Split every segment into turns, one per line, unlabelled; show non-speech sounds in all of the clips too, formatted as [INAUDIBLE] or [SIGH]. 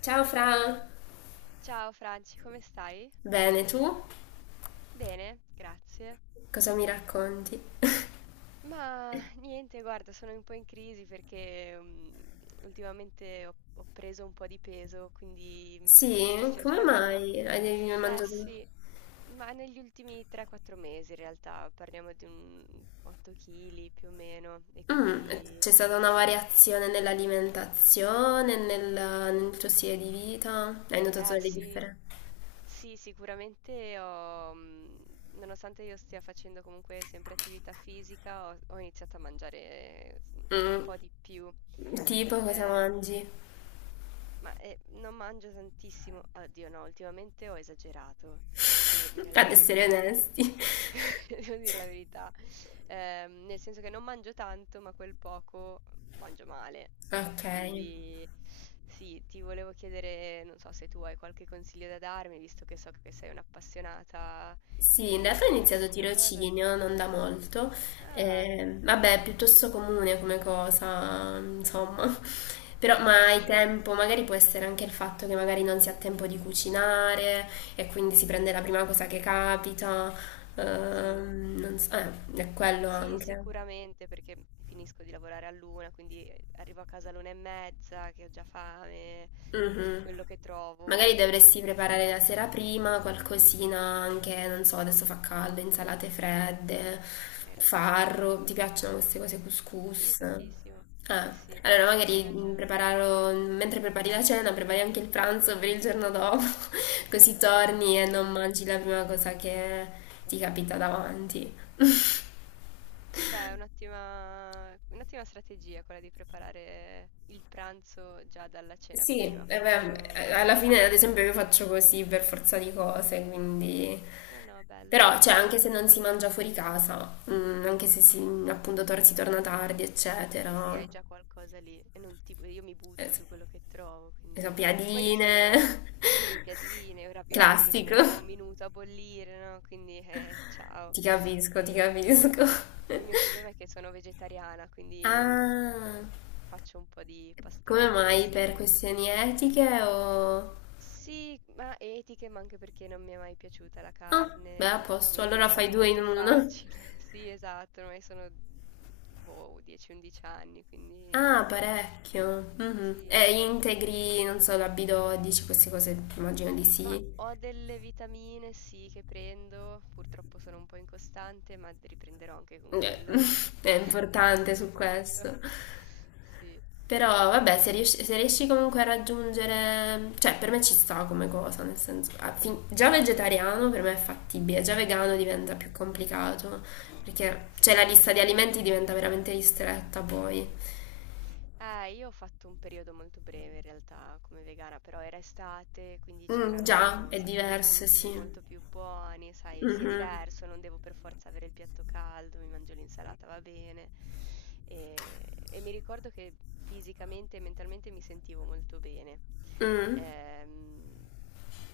Ciao Fra,
Ciao Franci, come stai?
bene tu?
Bene, grazie.
Cosa mi racconti?
Ma niente, guarda, sono un po' in crisi perché ultimamente ho preso un po' di peso, quindi sto
Sì, come
cercando.
mai hai
Eh
mangiato?
sì, ma negli ultimi 3-4 mesi in realtà parliamo di un 8 kg più o meno e
Mm,
quindi.
c'è stata una variazione nell'alimentazione, nel, nel tuo stile di vita? Hai notato
Eh
delle
sì,
differenze?
sì, sicuramente nonostante io stia facendo comunque sempre attività fisica, ho iniziato a mangiare s un
Mm,
po' di più.
tipo cosa
Ehm,
mangi? [LAUGHS]
ma, non mangio tantissimo, oddio no, ultimamente ho esagerato, devo dire la
Ad essere
verità.
onesti. [LAUGHS]
[LAUGHS] Devo dir la verità. Nel senso che non mangio tanto, ma quel poco mangio male.
Ok.
Quindi sì, ti volevo chiedere, non so se tu hai qualche consiglio da darmi, visto che so che sei un'appassionata di,
Sì, in
di-
realtà ho
di
iniziato
questa cosa.
tirocinio non da molto,
Ah,
vabbè, è piuttosto comune come cosa, insomma, [LAUGHS] però ma hai
sì,
tempo, magari può essere anche il fatto che magari non si ha tempo di cucinare e quindi si prende la prima cosa che capita,
sì,
non so, è quello
sì,
anche.
sicuramente, perché finisco di lavorare all'una, quindi arrivo a casa all'una e mezza, che ho già fame,
Mhm.
quello che
Magari
trovo,
dovresti
insomma,
preparare la sera prima qualcosina anche, non so, adesso fa caldo, insalate fredde,
hai ragione.
farro, ti piacciono queste cose
Sì,
couscous?
tantissimo. Sì,
Ah,
sì,
allora
hai
magari
ragione.
prepararlo, mentre prepari la cena, prepari anche il pranzo per il giorno dopo, [LAUGHS] così torni e non
Brava.
mangi la prima cosa che ti capita davanti. [LAUGHS]
Beh, è un'ottima strategia quella di preparare il pranzo già dalla cena
Sì, eh
prima.
beh,
Faccio
alla
una
fine ad
pentola
esempio io
più
faccio
grande.
così per forza di cose, quindi...
No, no, bello, mi
Però, cioè, anche
piace.
se non si mangia fuori casa, mm, anche se si, si torna tardi, eccetera,
Sì, sì, hai già qualcosa lì e non ti bu io mi
eh,
butto
s-
su quello che trovo,
le
quindi poi
sappiadine,
sono sì, piadine,
[LAUGHS]
ravioli che ci
classico.
mettono un minuto a bollire, no, quindi, ciao.
Ti capisco, ti
Ehm,
capisco.
poi il mio problema
[LAUGHS]
è che sono vegetariana, quindi
Ah,
faccio un po' di
come
pastrocchi,
mai? Per
sì.
questioni etiche o...
Sì, ma etiche, ma anche perché non mi è mai piaciuta la
Ah, beh, a
carne,
posto,
quindi è
allora fai
stato
due in
molto
uno.
facile. [LAUGHS] Sì, esatto, ormai sono, boh, 10-11 anni, quindi
Ah, parecchio.
sì.
Mhm. E
Sì, sì.
integri, non so, la B12, queste cose immagino di
Ma
sì.
ho delle vitamine, sì, che prendo, purtroppo sono un po' incostante, ma riprenderò anche con
Eh,
quello.
[LAUGHS] è
[LAUGHS]
importante su
Prometto.
questo.
Sì.
Però vabbè, se
Eh,
riesci, se riesci comunque a raggiungere, cioè per me ci sta come cosa, nel senso, già vegetariano per me è fattibile, già vegano diventa più
mm.
complicato, perché cioè la
Sì.
lista di alimenti diventa veramente ristretta poi.
Io ho fatto un periodo molto breve in realtà come vegana, però era estate, quindi
Mm, già,
c'erano un
è
sacco di
diverso,
frutti
sì.
molto più buoni, sai, sì, è
Mhm.
diverso, non devo per forza avere il piatto caldo, mi mangio l'insalata, va bene. E, e mi ricordo che fisicamente e mentalmente mi sentivo molto bene.
Mm.
Ehm,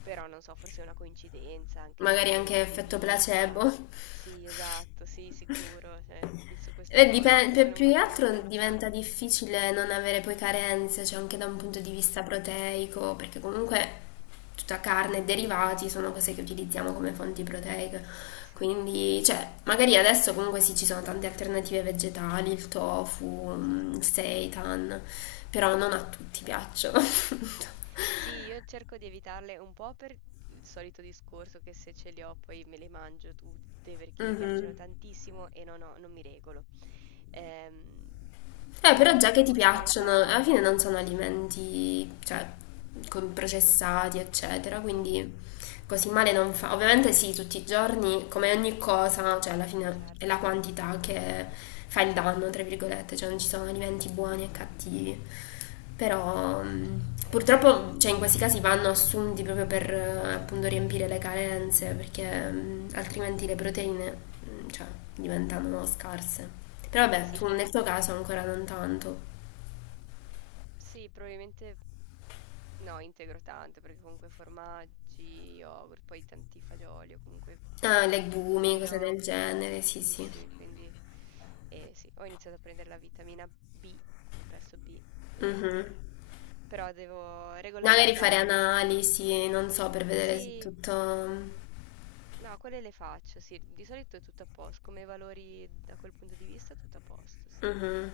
però non so, forse è una coincidenza anche col
Magari anche
periodo di
effetto
vita.
placebo.
Sì, esatto, sì, sicuro, cioè, su queste
E
cose poi sono
più che
molto
altro diventa
influenzabile.
difficile non avere poi carenze, cioè anche da un punto di vista proteico, perché comunque tutta carne e derivati sono cose che utilizziamo come fonti proteiche.
Sì,
Quindi, cioè, magari adesso comunque sì, ci sono tante alternative vegetali, il tofu,
sì,
mm, il
tantissime.
seitan, però non a tutti piacciono. [LAUGHS]
Sì, io cerco di evitarle un po' per il solito discorso che se ce li ho poi me le mangio tutte perché mi piacciono
Mhm.
tantissimo e non mi regolo. Ehm, e un po'
Però già
perché
che ti
costano
piacciono, alla fine
tanto.
non sono
Sì,
alimenti, cioè, con processati, eccetera,
mm,
quindi così male non fa. Ovviamente sì, tutti i giorni, come ogni cosa, cioè alla fine è la
certo,
quantità che fa il danno, tra virgolette, cioè non ci sono alimenti buoni e cattivi. Però
sì, hai ragione.
purtroppo, cioè, in questi casi vanno assunti proprio per appunto riempire le carenze, perché altrimenti le proteine mm, cioè, diventano scarse. Però vabbè,
Sì,
tu nel tuo
poi
caso ancora non tanto.
sì, probabilmente no, integro tanto perché comunque formaggi, yogurt, poi tanti fagioli o comunque
Ah, legumi,
legumi,
cose
no?
del genere, sì, sì.
Tantissimi, quindi. E sì, ho iniziato a prendere la vitamina B, complesso B,
Mhm.
ehm, però devo
Magari fare
regolarizzarmi su.
analisi, non so, per vedere se
Sì,
tutto... mm,
no, quelle le faccio, sì, di solito è tutto a posto, come valori da quel punto di vista tutto a posto, sì,
mhm.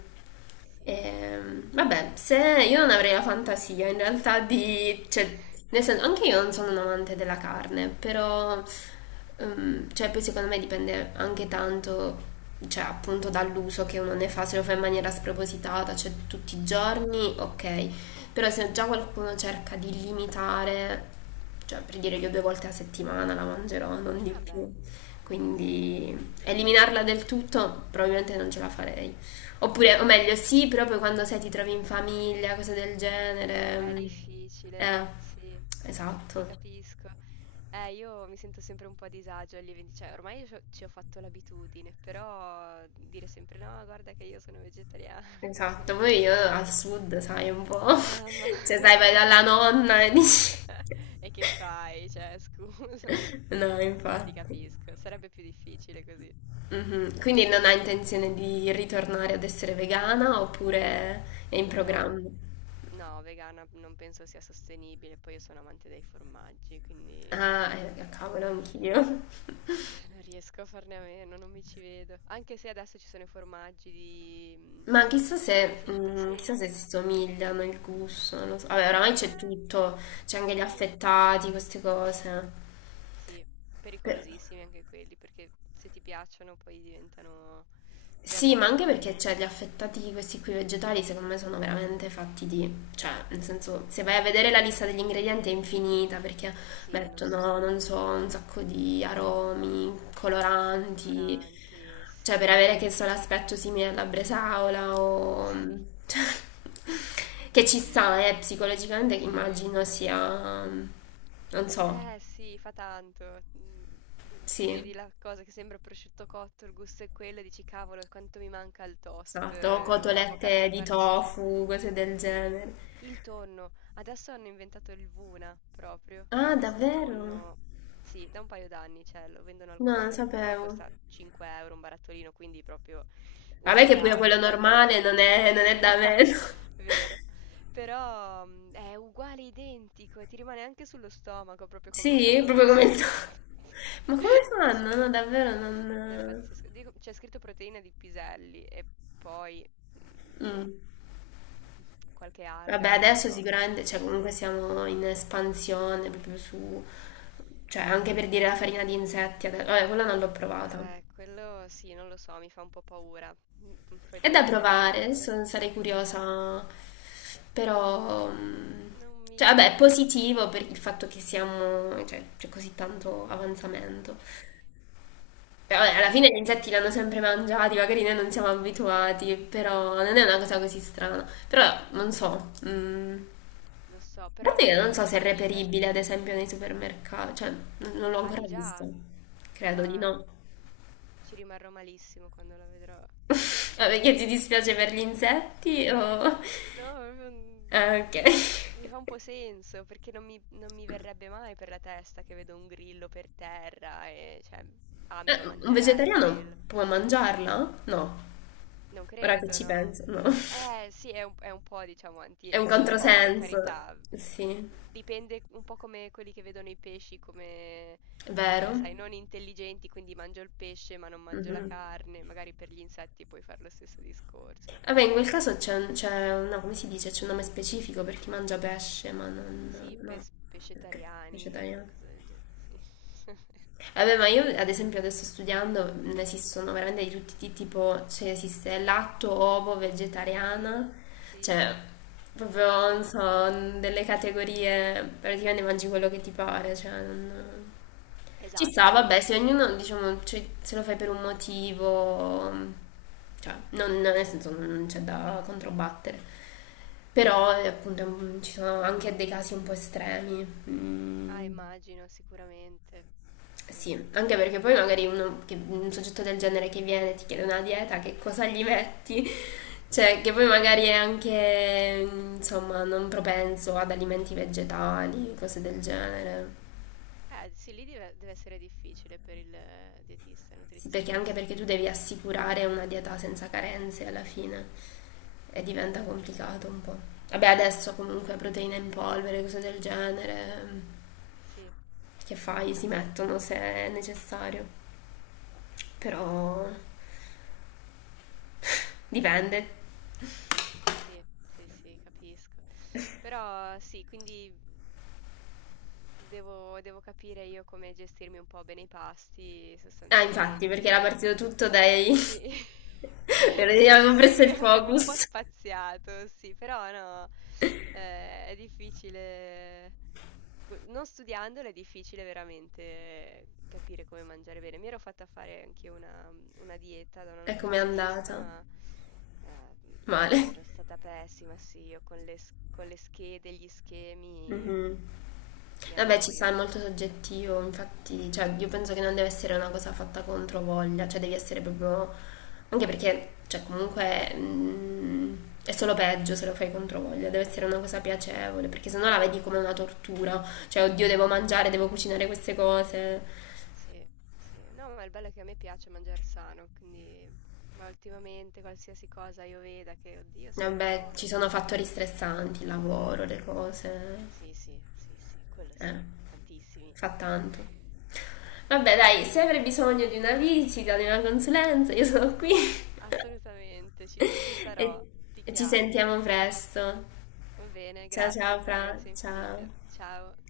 sì, sì.
Vabbè, se io non avrei la fantasia in realtà di, cioè, nel
[LAUGHS]
senso, anche io non sono un amante della carne, però, cioè, poi secondo me dipende anche tanto, cioè, appunto dall'uso che uno ne fa, se lo fa in maniera spropositata, cioè tutti i
Certo.
giorni, ok, però se già qualcuno cerca di limitare, cioè, per dire io due volte a settimana la mangerò, non di
Ah beh,
più,
benissi
quindi eliminarla del tutto probabilmente non ce la farei. Oppure, o meglio, sì, però poi quando sei ti trovi in famiglia, cose del
è
genere.
difficile,
Eh,
sì, ti
esatto,
capisco. Io mi sento sempre un po' a disagio agli eventi, cioè ormai ci ho fatto l'abitudine, però dire sempre no, guarda che io sono vegetariana.
esatto.
[LAUGHS]
Poi io al sud, sai, un po'.
Mamma,
[LAUGHS] Cioè,
[LAUGHS]
sai, vai dalla
sì.
nonna e dici...
[LAUGHS] E che fai? Cioè, scusa.
[LAUGHS]
[LAUGHS]
No,
No, ti
infatti.
capisco, sarebbe più difficile così.
Mhm. Quindi non hai intenzione di ritornare ad essere vegana oppure è in
No,
programma?
no, vegana non penso sia sostenibile, poi io sono amante dei formaggi, quindi.
Ah, cavolo, anch'io.
Non riesco a farne a meno, non mi ci vedo. Anche se adesso ci sono i formaggi di, mhmm,
Ma chissà
ehm, di
se,
frutta
mm, chissà se
secca,
si
no?
somigliano il gusto, non lo so. Vabbè, oramai c'è
Ma
tutto, c'è anche gli
sì,
affettati, queste cose.
sì,
Però-
pericolosissimi anche quelli, perché se ti piacciono poi diventano creano
sì, ma anche perché cioè,
dipendenza.
gli affettati, questi qui vegetali, secondo me sono veramente fatti di... Cioè, nel senso, se vai a vedere la lista degli ingredienti è infinita perché
Sì, non sono
mettono, non so,
buoni.
un sacco di aromi, coloranti,
Coloranti,
cioè per
sì,
avere che so l'aspetto simile alla bresaola
[LAUGHS]
o...
sì.
[LAUGHS] cioè, che ci sta, psicologicamente
Sì.
immagino sia... non so,
Eh sì, fa tanto. Mhmm, ti
sì,
vedi la cosa che sembra prosciutto cotto, il gusto è quello e dici: "Cavolo, quanto mi manca il toast
esatto,
o la
cotolette
focaccia
di
farcita".
tofu, cose del
Sì.
genere.
Il tonno. Adesso hanno inventato il Vuna proprio, che è
Ah,
questo
davvero?
tonno, sì, da un paio d'anni c'è, lo vendono al
No, non
Conad. A parte che
sapevo.
costa 5 € un barattolino, quindi proprio un
Vabbè che pure quello
regalo quando lo
normale non
com
è, non
[LAUGHS]
è da
esatto,
meno.
vero.
[LAUGHS]
Però, è uguale, identico, e ti rimane anche sullo stomaco, proprio come il
Sì,
tonno
proprio
vero.
come il tuo.
[LAUGHS]
Ma come
Sì.
fanno? No, davvero
No, è
non...
pazzesco. Dico c'è scritto proteina di piselli e poi, boh,
Mm.
[LAUGHS] qualche alga,
Vabbè,
non lo
adesso
so.
sicuramente, cioè comunque siamo in espansione proprio su... Cioè, anche per dire la farina di insetti, vabbè, quella non l'ho provata.
Quello sì, non lo so, mi fa un po' paura. Poi da
È da
vegetariana
provare,
ancora di più.
sarei curiosa,
Mhmm,
però... mm,
non
cioè,
mi non
vabbè, è
mi
positivo
ispira.
per il fatto che siamo... Cioè, c'è così tanto avanzamento. Beh, vabbè, alla
Sì,
fine gli insetti li hanno sempre mangiati, magari noi non siamo abituati, però non è una cosa così strana. Però non so, mm, a
lo so, però
parte che
noi
non
con
so se è
gli
reperibile ad
insetti.
esempio nei supermercati, cioè non l'ho
Ah, di
ancora
già?
visto, credo di
Ma
no.
ci rimarrò malissimo quando la vedrò.
[LAUGHS] Ma perché ti dispiace per gli insetti?
[LAUGHS]
O...
No, proprio,
Ah, ok.
mi fa un po' senso perché non mi verrebbe mai per la testa che vedo un grillo per terra e cioè, ah, me lo
Un
mangerei
vegetariano
quello.
può mangiarla? No,
Non
ora che
credo,
ci
no.
penso, no.
Sì, è un po', diciamo,
È
anti.
un
Sì, può, per
controsenso.
carità.
Sì,
Dipende un po' come quelli che vedono i pesci come,
è
sai,
vero.
non intelligenti, quindi mangio il pesce ma non mangio la
Mhm.
carne. Magari per gli insetti puoi fare lo stesso discorso,
Vabbè,
per
in
me.
quel caso c'è, c'è no, come si dice? C'è un nome specifico per chi mangia pesce, ma non...
Sì,
No, perché
pescetariani,
vegetariano.
qualcosa del genere, sì. [LAUGHS]
Vabbè, ma io ad esempio adesso studiando ne esistono veramente di tutti i tipi, tipo, cioè esiste latto, ovo,
Sì,
vegetariana,
sì,
cioè proprio, non
pazzesco.
so, delle categorie, praticamente mangi quello che ti pare, cioè non... Ci sta,
Esatto.
vabbè, se ognuno, diciamo, cioè, se lo fai per un motivo, cioè, non, nel senso non c'è da controbattere. Però, appunto, mm, ci sono anche dei casi un po' estremi.
Ah,
Mm,
immagino, sicuramente. Sì.
sì, anche perché poi magari un soggetto del genere che viene e ti chiede una dieta, che cosa gli metti? [LAUGHS] Cioè, che poi magari è anche, insomma, non propenso ad alimenti vegetali, cose del genere.
Sì, lì deve essere difficile per il dietista e
Sì, perché anche
nutrizionista.
perché tu devi assicurare una dieta senza carenze alla fine e diventa complicato un po'. Vabbè, adesso comunque proteine in polvere, cose del genere,
Sì,
che fai? Si mettono se è necessario, però dipende.
sì, sì, sì, capisco. Però sì, quindi devo capire io come gestirmi un po' bene i pasti,
Ah, infatti, perché era
sostanzialmente.
partito tutto dai...
Sì. [LAUGHS]
[LAUGHS]
Sì,
Avevo
sì,
preso
noi
il
abbiamo un po'
focus.
spaziato, sì, però no, è difficile. P non studiandolo è difficile veramente capire come mangiare bene. Mi ero fatta fare anch'io una dieta da una
E com'è
nutrizionista,
andata?
ma, ehm, boh,
Male.
ero stata pessima, sì, io con le s con le schede, gli schemi
Mhm.
mi
Vabbè, ci sta,
annoio.
è molto soggettivo, infatti, cioè, io penso che non deve essere una cosa fatta contro voglia, cioè devi essere proprio... anche perché, cioè, comunque mm, è solo peggio se lo fai contro voglia, deve essere una cosa piacevole, perché sennò la vedi come una tortura, cioè, oddio, devo mangiare, devo cucinare queste cose.
Sì, sì. No, ma il bello è che a me piace mangiar sano, ma ultimamente qualsiasi cosa io veda che: "Oddio, sembra
Vabbè, ci
buono".
sono fattori stressanti, il lavoro, le cose,
Sì, sì, sì, sì, quello
eh,
sì, tantissimi.
fa tanto.
[LAUGHS]
Vabbè, dai, se
Sì.
avrai bisogno di una visita, di una consulenza, io sono qui. [LAUGHS]
Assolutamente, ci
[LAUGHS] E
sarò, ti
ci
chiamo.
sentiamo presto.
Va bene,
Ciao
grazie
ciao
Fra,
Fra,
grazie
ciao.
infinite. Ciao.